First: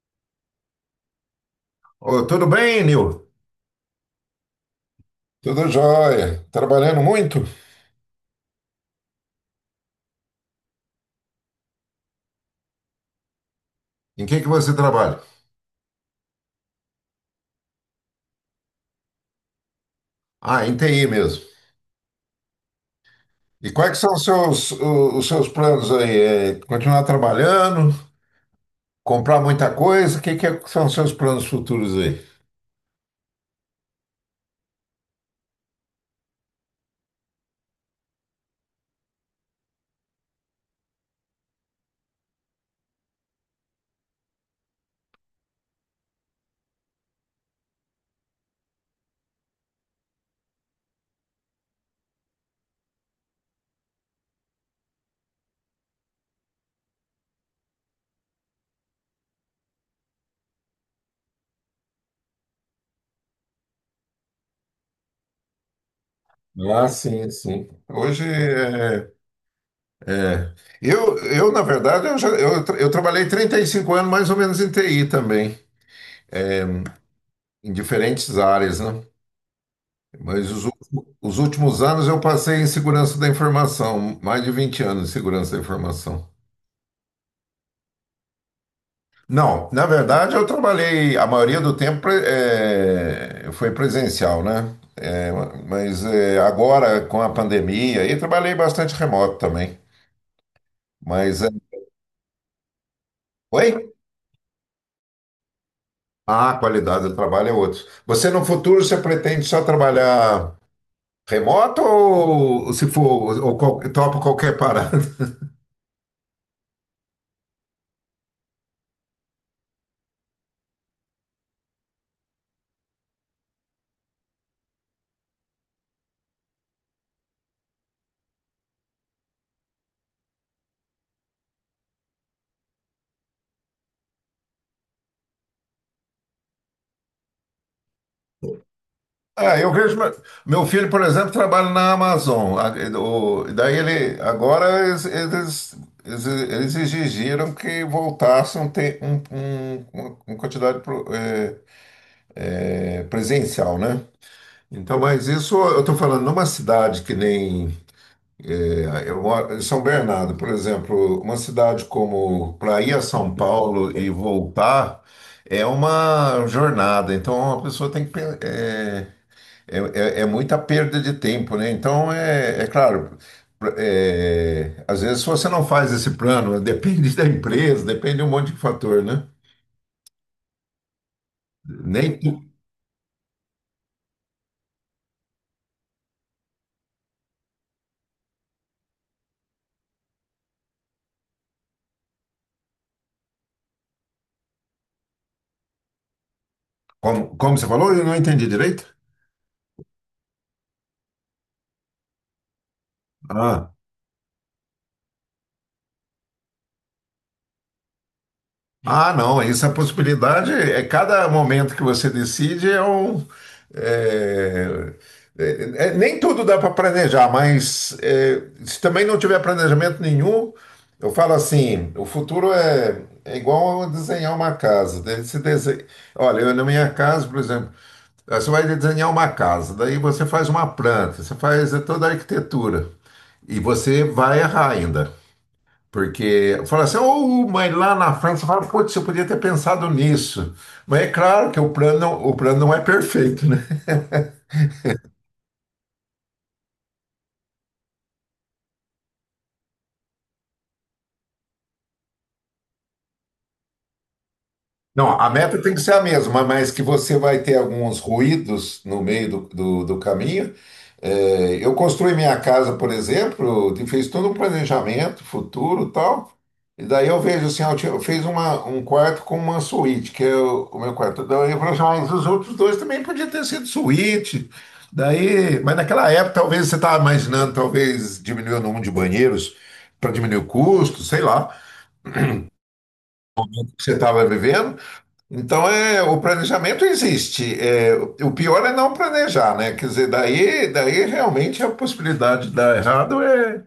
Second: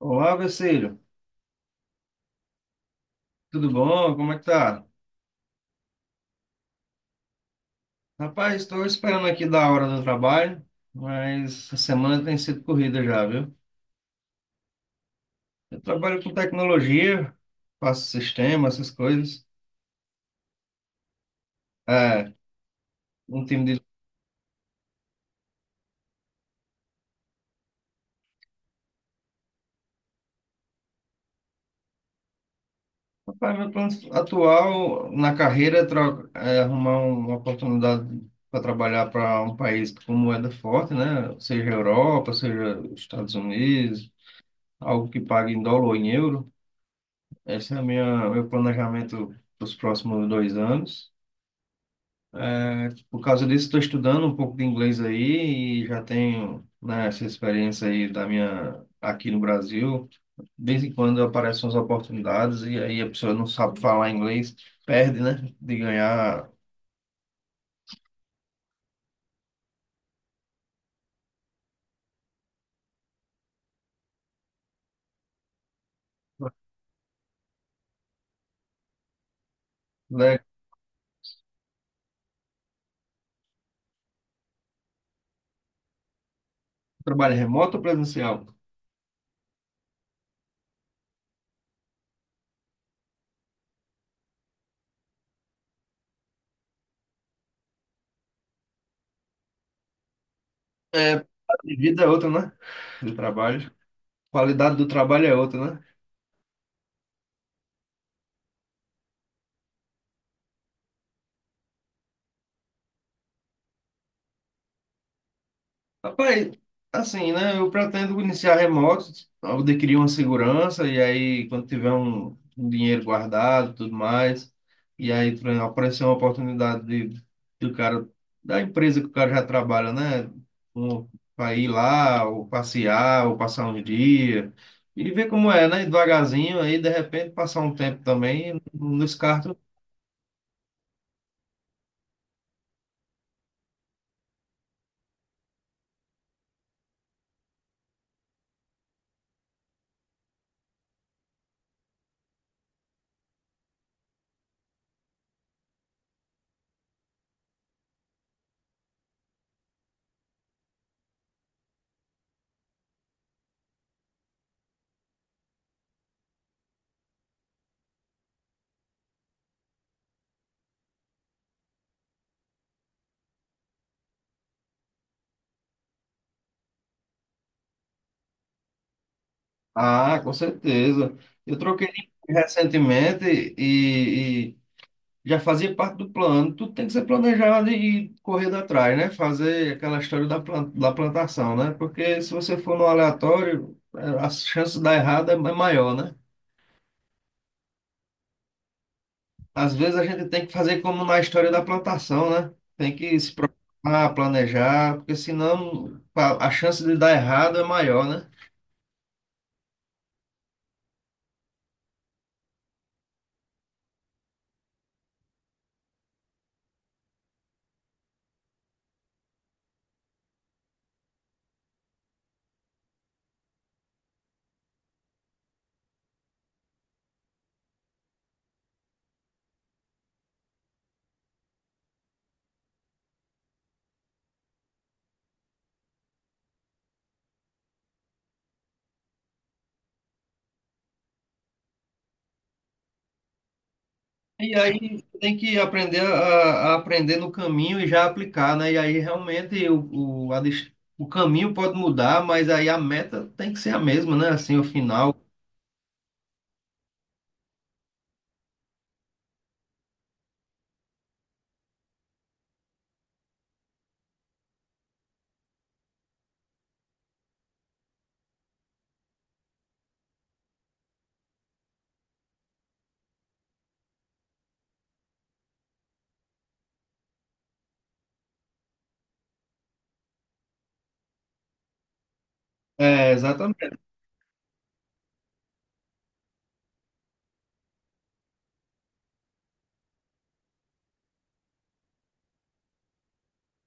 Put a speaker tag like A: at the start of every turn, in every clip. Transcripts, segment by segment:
A: Olá, Vecílio.
B: Ô, tudo bem, Nil?
A: Tudo bom? Como é que tá?
B: Tudo jóia. Trabalhando muito?
A: Rapaz, estou esperando aqui da hora do trabalho, mas a semana tem sido corrida já, viu?
B: Em que você trabalha?
A: Eu trabalho com tecnologia, faço sistema, essas coisas.
B: Ah, em TI mesmo.
A: É, um
B: E
A: time de...
B: quais que são os seus, os seus planos aí? É continuar trabalhando? Comprar muita coisa? O que que são os seus planos futuros aí?
A: Rapaz, meu plano atual na carreira é, é arrumar uma oportunidade para trabalhar para um país com moeda forte, né? Seja Europa, seja Estados Unidos, algo que pague em dólar ou em euro. Esse é o meu planejamento para os próximos dois anos. É, por causa disso, estou estudando um pouco de inglês aí e já tenho, né, essa experiência aí da minha aqui no Brasil. De vez em quando aparecem as oportunidades e aí a pessoa não sabe falar inglês, perde, né, de ganhar,
B: Ah, sim, sim. Hoje é, é. Eu, na verdade, eu trabalhei 35 anos mais ou menos em TI também, em diferentes áreas, né?
A: né,
B: Mas os últimos anos eu passei em segurança da informação, mais de 20 anos em segurança da informação.
A: trabalho remoto ou presencial.
B: Não, na verdade eu trabalhei, a maioria do tempo foi presencial, né? Mas agora com a pandemia, aí trabalhei bastante remoto também.
A: É, a
B: Mas,
A: vida é outra, né, do trabalho.
B: oi?
A: Qualidade do trabalho é outra, né.
B: Ah, a qualidade do trabalho é outra. Você no futuro, você pretende só trabalhar remoto ou se for, ou topa qualquer parada?
A: Rapaz, assim, né? Eu pretendo iniciar remoto, eu adquirir uma segurança, e aí, quando tiver um dinheiro guardado tudo mais, e aí por exemplo, aparecer uma oportunidade de, do cara, da empresa que o cara já trabalha, né? Um, para ir lá, ou passear, ou passar um dia, e ver como é, né? Devagarzinho, aí de repente passar um tempo também, não descarto.
B: Ah, eu vejo. Meu filho, por exemplo, trabalha na Amazon. Daí ele. Agora eles exigiram que voltasse uma quantidade presencial, né? Então, mas isso eu estou falando numa cidade que nem. Eu moro em São Bernardo, por exemplo, uma cidade como para ir a São Paulo e voltar é uma jornada. Então, a pessoa tem que. É, é muita perda de tempo, né? Então, é, é claro, às vezes se você não faz esse plano, depende da empresa, depende de um monte de fator, né?
A: Ah, com certeza. Eu troquei
B: Nem, tu-
A: recentemente e já fazia parte do plano. Tudo tem que ser planejado e correr atrás, né? Fazer aquela história da, da plantação, né? Porque se você for no aleatório, as chances de dar errado é maior, né?
B: Como, como você falou, eu não entendi direito.
A: Às vezes a gente tem que fazer como na história da plantação, né? Tem que se preocupar, planejar, porque senão a chance de dar errado é maior, né?
B: Ah, não, essa possibilidade é cada momento que você decide é um. é- Nem tudo dá para planejar, mas é, se também não tiver planejamento nenhum, eu falo assim: o futuro é, é igual a desenhar uma casa. Daí você desenha, olha, eu, na minha casa, por exemplo, você vai desenhar uma casa, daí você faz uma planta, você faz toda a arquitetura e você vai errar ainda. Porque fala assim, ô mãe, lá na França, fala, putz, você podia ter pensado nisso. Mas é claro que o plano não é perfeito, né?
A: E aí você tem que aprender a aprender no caminho e já aplicar, né? E aí realmente a o caminho pode mudar, mas aí a meta tem que ser a mesma, né? Assim, o
B: Não,
A: final.
B: a meta tem que ser a mesma, mas que você vai ter alguns ruídos no meio do caminho. É, eu construí minha casa, por exemplo, e fiz todo um planejamento futuro e tal. E daí eu vejo assim, eu fiz uma, um quarto com uma suíte, que é o meu quarto. Daí eu falei assim, "Ah, mas os outros dois também podiam ter sido suíte. Daí, mas naquela época talvez você estava imaginando, talvez diminuir o número de banheiros para diminuir o custo, sei lá,
A: É, exatamente.
B: que você estava vivendo. Então, é, o planejamento existe. É, o pior é não planejar, né? Quer dizer, daí realmente a possibilidade de dar errado é,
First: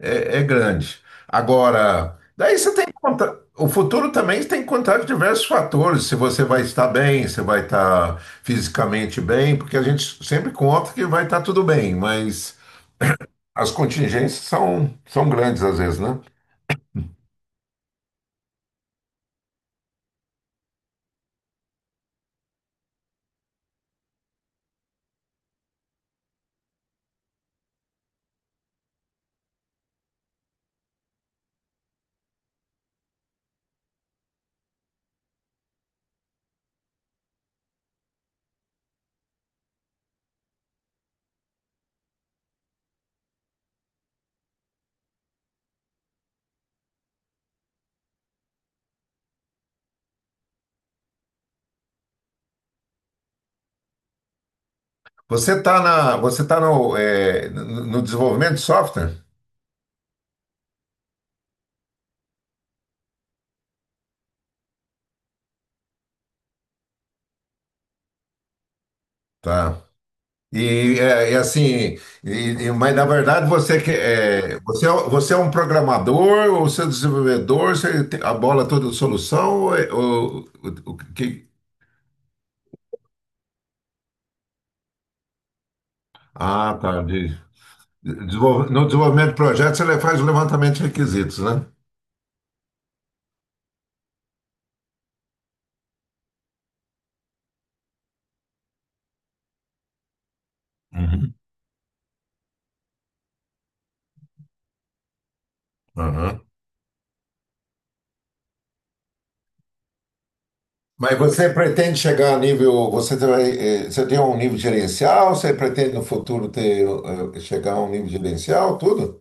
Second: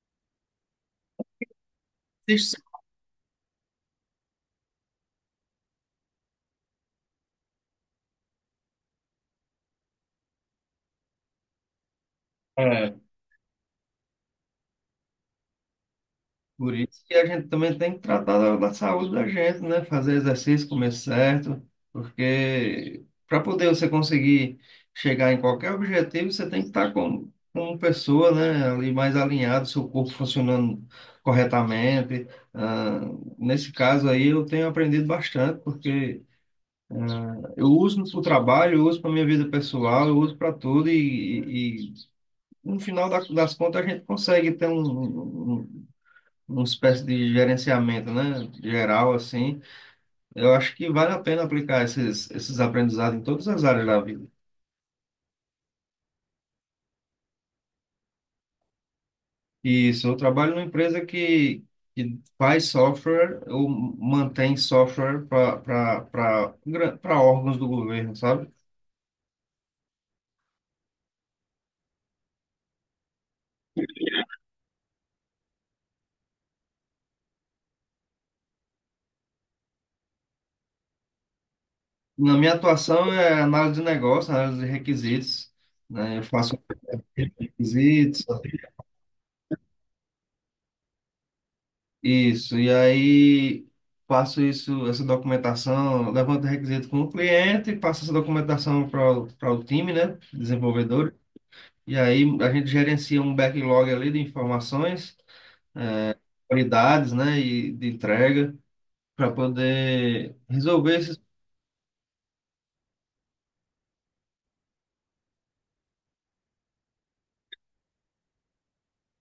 B: é, é grande. Agora, daí você tem que contar. O futuro também tem que contar com diversos fatores. Se você vai estar bem, se vai estar fisicamente bem, porque a gente sempre conta que vai estar tudo bem, mas as contingências são, são grandes às vezes, né?
A: Por isso que a gente também tem que tratar da, da saúde da gente, né? Fazer exercício, comer certo, porque para poder você conseguir chegar em qualquer objetivo, você tem que estar como, como pessoa, né? Ali mais alinhado, seu corpo funcionando corretamente. Ah, nesse caso aí, eu tenho aprendido bastante, porque eu uso para o trabalho, eu uso para minha vida pessoal, eu uso para tudo e no final das contas a gente consegue ter um, uma espécie de gerenciamento, né, geral, assim, eu acho que vale a pena aplicar esses, esses aprendizados em todas as áreas da vida.
B: Você está na, você tá no, é, no desenvolvimento de software?
A: Isso, eu trabalho numa empresa que faz software ou mantém software para órgãos do governo, sabe?
B: Tá. E, é, e, assim, mas na verdade você que é, você, você é um programador ou você é um desenvolvedor, você tem a bola toda de solução ou, o que
A: Na minha atuação é análise de negócio, análise de requisitos, né, eu faço
B: Ah, tá.
A: requisitos.
B: No desenvolvimento de projetos ele faz o levantamento de requisitos, né?
A: Isso, e aí passo isso, essa documentação, levanto o requisito com o cliente, passo essa documentação para o time, né, desenvolvedor,
B: Uhum.
A: e aí a gente gerencia um backlog ali de informações,
B: Aham.
A: qualidades, né, e de entrega, para poder resolver
B: Mas
A: esses...
B: você pretende chegar a nível, você tem, você tem um nível gerencial, você pretende no futuro ter, chegar a um nível gerencial, tudo?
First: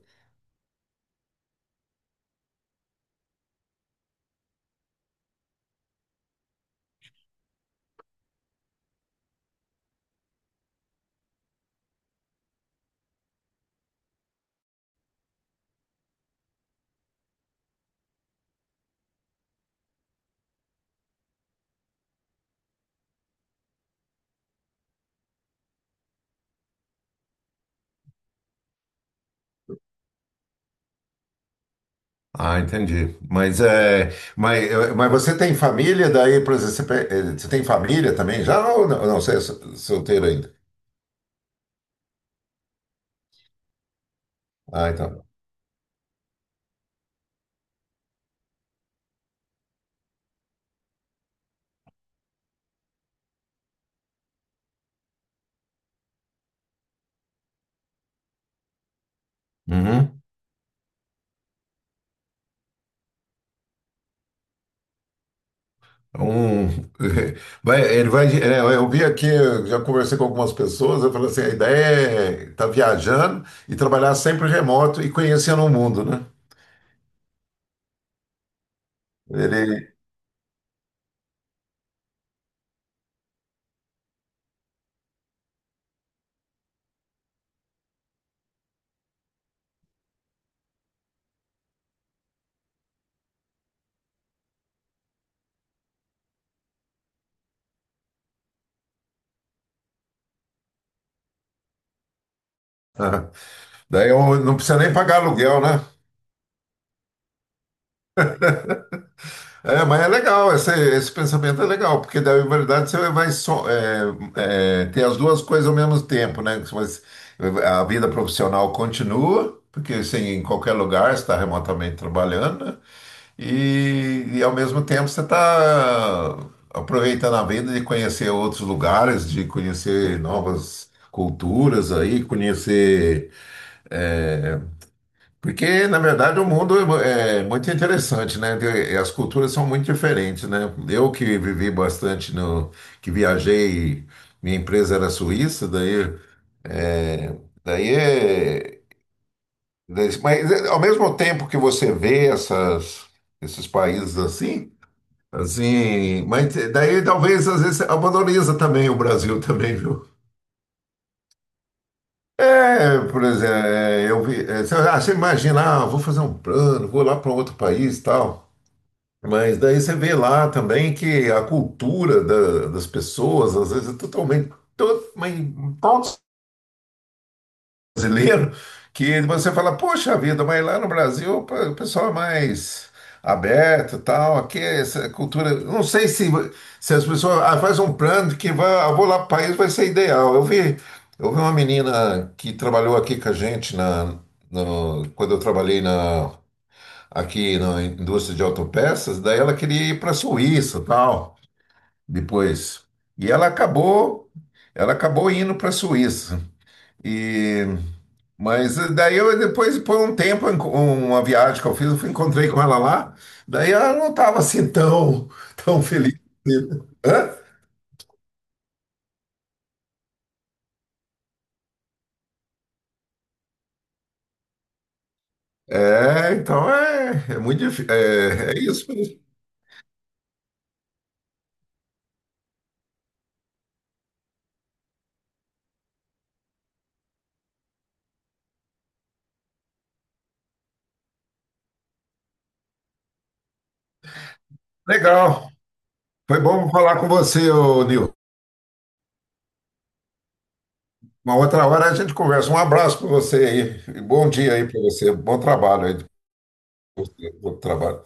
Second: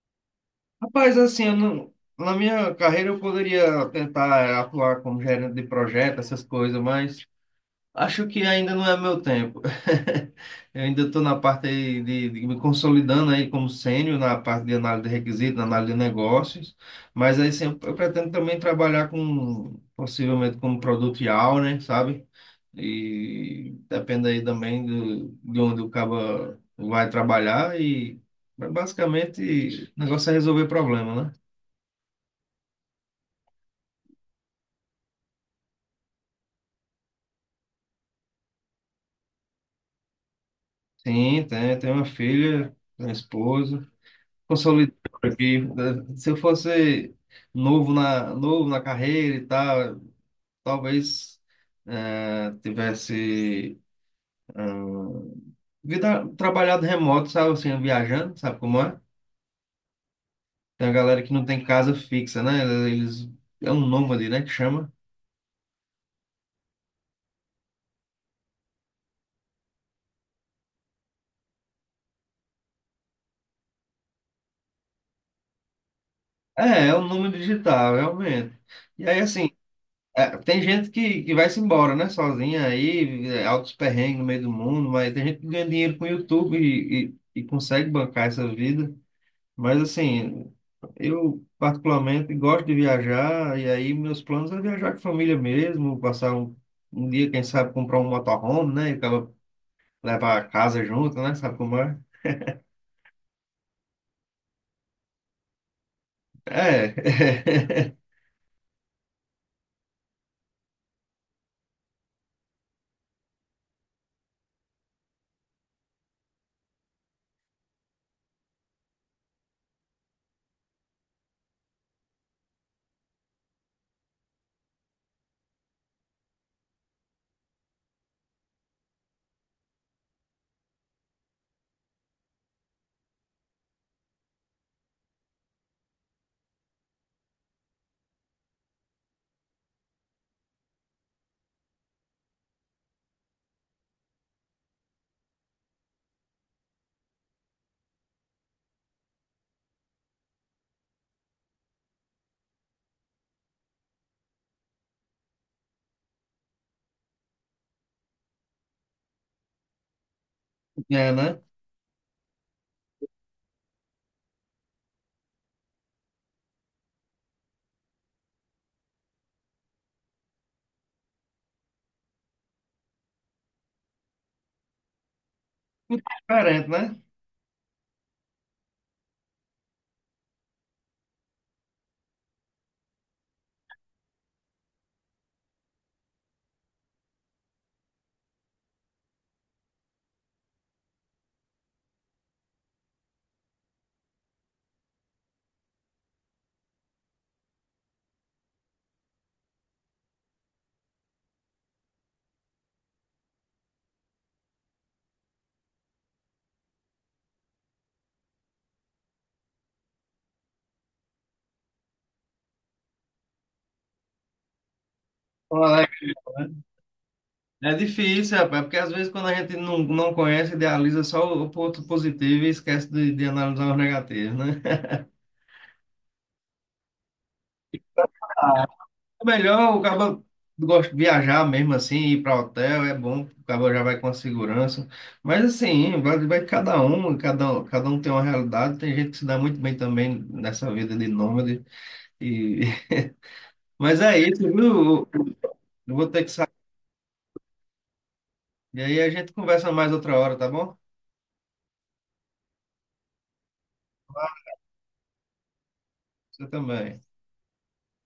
A: Rapaz, assim, eu não, na minha carreira eu poderia tentar atuar como gerente de projeto, essas coisas, mas... Acho que ainda não é meu tempo. Eu ainda estou na parte aí de me consolidando aí como sênior na parte de análise de requisitos, na análise de negócios, mas aí sim, eu pretendo também trabalhar com, possivelmente como produtial, né, sabe? E depende aí também do, de onde o cabo vai trabalhar e mas basicamente o negócio é resolver problema, né?
B: Ah, entendi. Mas é, mas, é, mas você tem família daí, por exemplo, você tem família também já ou não, não, você é solteiro ainda?
A: Sim, tem, tem uma filha, tenho uma esposa.
B: Ah,
A: Consolidado
B: então.
A: aqui, né? Se eu fosse novo na carreira e tal, talvez tivesse vida, trabalhado remoto, sabe, assim, viajando, sabe como é?
B: Uhum.
A: Tem a galera que não tem casa fixa, né? Eles, é um nômade, né, que chama.
B: Um, vai, ele vai, é, eu vi aqui, eu já conversei com algumas pessoas, eu falei assim, a ideia é estar viajando e trabalhar sempre remoto e conhecendo o mundo, né?
A: É, é um nômade digital, realmente. E aí, assim,
B: Ele,
A: tem gente que vai-se embora, né, sozinha aí, altos perrengues no meio do mundo, mas tem gente que ganha dinheiro com o YouTube e consegue bancar essa vida. Mas assim, eu particularmente gosto de viajar, e aí meus planos é viajar com a família mesmo, passar um dia, quem sabe, comprar um motorhome, né? E acaba levar a casa junto, né? Sabe como é?
B: ah, daí eu não precisa nem pagar aluguel, né?
A: É,
B: É, mas é legal, esse pensamento é legal, porque daí, na verdade, você vai só, é, é, ter as duas coisas ao mesmo tempo, né? Mas a vida profissional continua, porque assim, em qualquer lugar você está remotamente trabalhando, né? E, e ao mesmo tempo você está aproveitando a vida de conhecer outros lugares, de conhecer novas culturas aí, conhecer é, porque, na verdade, o mundo é muito interessante, né? E as culturas são muito diferentes, né? Eu que vivi bastante no, que viajei, minha empresa era suíça, é, daí, é, mas é, ao mesmo tempo que você vê essas, esses países assim, assim, mas daí talvez às vezes valoriza também o Brasil também, viu?
A: é, né?
B: É, por exemplo, é, eu vi, é, sei lá, você imagina, ah, vou fazer um plano, vou lá para outro país e tal. Mas daí você vê lá também que a cultura das pessoas, às vezes, é totalmente, todo mas tão
A: Muito diferente, né?
B: brasileiro, que você fala, poxa vida, mas lá no Brasil o pessoal é mais aberto e tal, aqui é essa cultura. Eu não sei se, se as pessoas ah, faz um plano que vai, ah, vou lá para o país, vai ser ideal. Eu vi uma menina que trabalhou aqui com a gente na, quando eu trabalhei na aqui na indústria de autopeças, daí ela queria ir para a Suíça, tal, depois. E ela acabou, ela acabou indo para a Suíça. E mas daí eu depois por um tempo uma viagem que eu fiz, encontrei com ela lá. Daí ela não estava assim tão
A: Olha,
B: feliz. Hã?
A: é difícil, rapaz, porque às vezes quando a gente não, não conhece, idealiza só o ponto positivo e esquece de analisar os negativos, né?
B: É, então é, é muito difícil. É, é isso mesmo.
A: É melhor o cara gosta de viajar mesmo assim, ir para hotel, é bom, o cara já vai com a segurança. Mas assim, vai, vai cada um, cada um tem uma realidade, tem gente que se dá muito bem também nessa vida de nômade. E... Mas é isso, viu?
B: Legal.
A: Eu vou ter que
B: Foi
A: sair.
B: bom falar com você, ô Nil.
A: E aí a gente conversa mais outra hora, tá bom?
B: Uma outra hora a gente conversa. Um abraço para você aí. Bom dia aí para você. Bom trabalho aí.
A: Você também.
B: Bom trabalho.